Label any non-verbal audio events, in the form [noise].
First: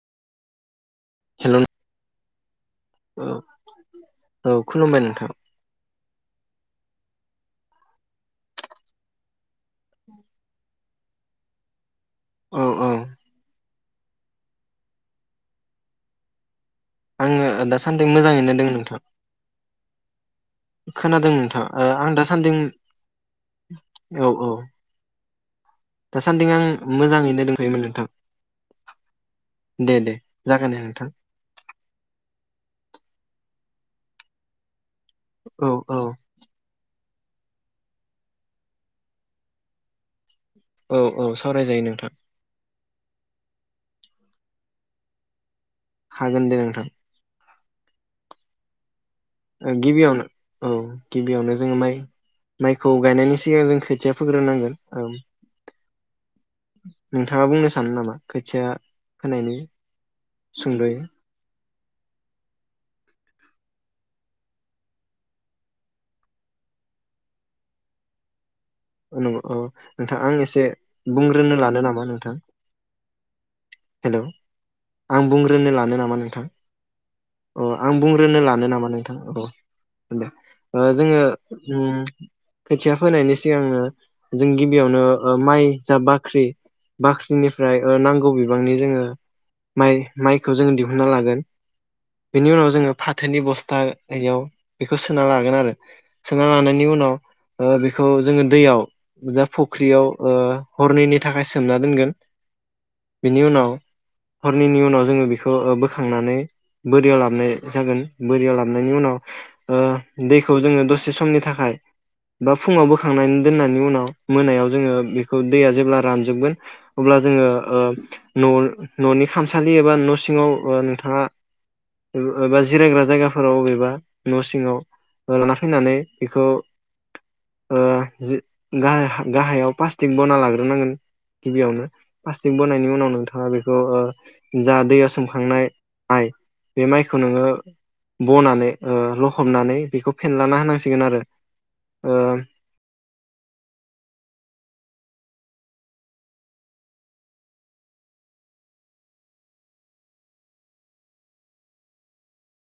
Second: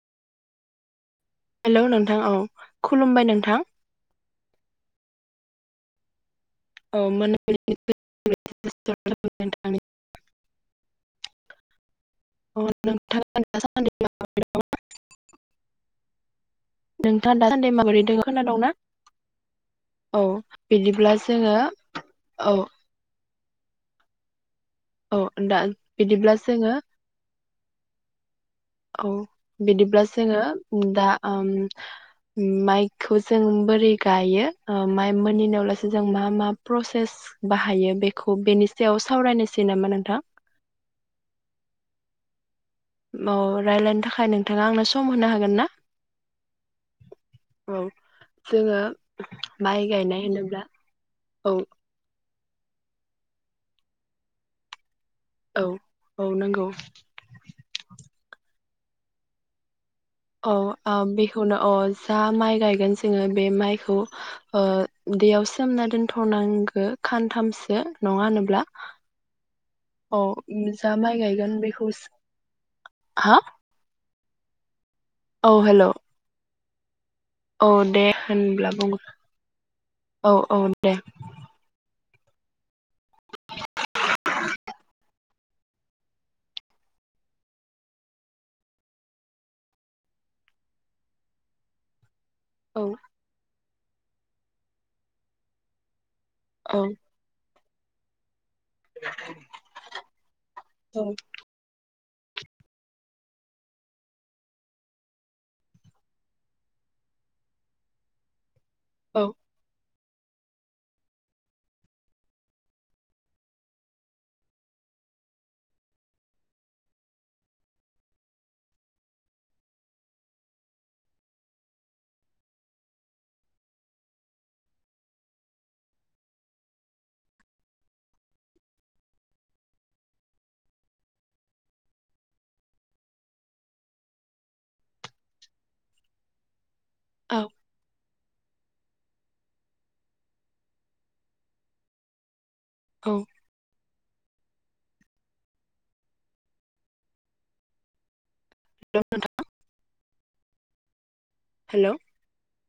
हेल' hello नोंथां औ। खुलुमबाय औ नोंथां औ खुलुमबाय नोंथां। औ [unintelligible] अ औ औ नोंथां [unintelligible] [unintelligible] आङो माबोरै दासान्दि दोङो मोजाङैनो खोनादोंना दं नोंथां औ बिदिब्ला खोनादों जोङो नोंथाङा ओ आं दासान्दि औ औ औ। औ दा बिदिब्ला जोङो होयोमोन नोथां औ। बिदिब्ला जोङो दे उ नोंथां दा ओम माइखौ जों बोरै गायो ओ माइ औ मोनिनावलासि औ जों मा मा प्रसेस बाहायो बेखौ बेनि सायाव सावरायनोसै नामा नोंथां? औ औ सावरायजायो नोंथां। औ रायलायनो थाखाय नोंथाङा आंनो सम होनो हागोन ना? हागोन दे नोंथां। औ जोङो माइ गायनाय गिबियावनो होनोब्ला औ औ गिबियावनो जोङो माइ माइखौ गायनायनि सिगां जों खोथिया फोग्रोनांगोन औ औ औ नंगौ नोंथाङा बुंनो सानो नामा खोथिया फोनायनि औ सुंद'यै आ बेखौनो अ जा माइ गायगोन जोङो बे माइखौ ओ दैयाव सोमना दोनथ'नांगो खानथामसो नङा होनोब्ला? नंगौ औ नोंथां औ आं एसे जा माइ गायगोन बुंग्रोनो लानो बेखौ नामा नोंथां? हा हेलौ आं औ बुंग्रोनो हेल' लानो नामा नोंथां? औ अ आं दे बुंग्रोनो लानो होनब्ला नामा बुं नोंथां? औ औ औ दे जोङो उम खोथिया फोनायनि सिगांनो जों गिबियावनो ओ माइ जा बाख्रि बाख्रिनिफ्राय ओ नांगौ बिबांनि जोंङो माइ माइखौ जोंङो दिहुनना लागोन। बेनि उनाव औ जोंङो फाथोनि बस्थ थायाव बेखौ सोना लागोन आरो। सोना औ लानायनि उनाव ओ बेखौ जोंङो। दैयाव जा फुख्रियाव ओ औ हरनैनि थाखाय सोमना दोनगोन। बिनि उनाव हरनैनि उनाव जोंङो बेखौ बोखांनानै बोरियाव लाबोनाय जागोन बोरियाव लाब लाब औ उनाव ओ। दैखौ जोंङो दसे समनि थाखाय बा फुङाव बोखांनानै दोननायनि उनाव मोनायाव जोंङो बेखौ दैया जेब्ला रानजोबगोन अब्ला जोङो ओ न' न'नि खामसालि एबा न' सिङाव नोंथाङा बबेबा जिरायग्रा जायगाफोराव बबेबा न' सिङाव लाना फैनानै बेखौ ओ जि गाहाय ओ गाहायाव प्लास्टिक बना लाग्रोनांगोन गिबियावनो प्लास्टिक बनायनि उनाव नोंथाङा बेखौ ओ जा दैयाव सोमखांनाय माय बे माइखौ औ नोंङो बनानै ओ लखबनानै बेखौ फेनलाना होनांसिगोन आरो ओ औ। हेल' नोंथां। हेलौ।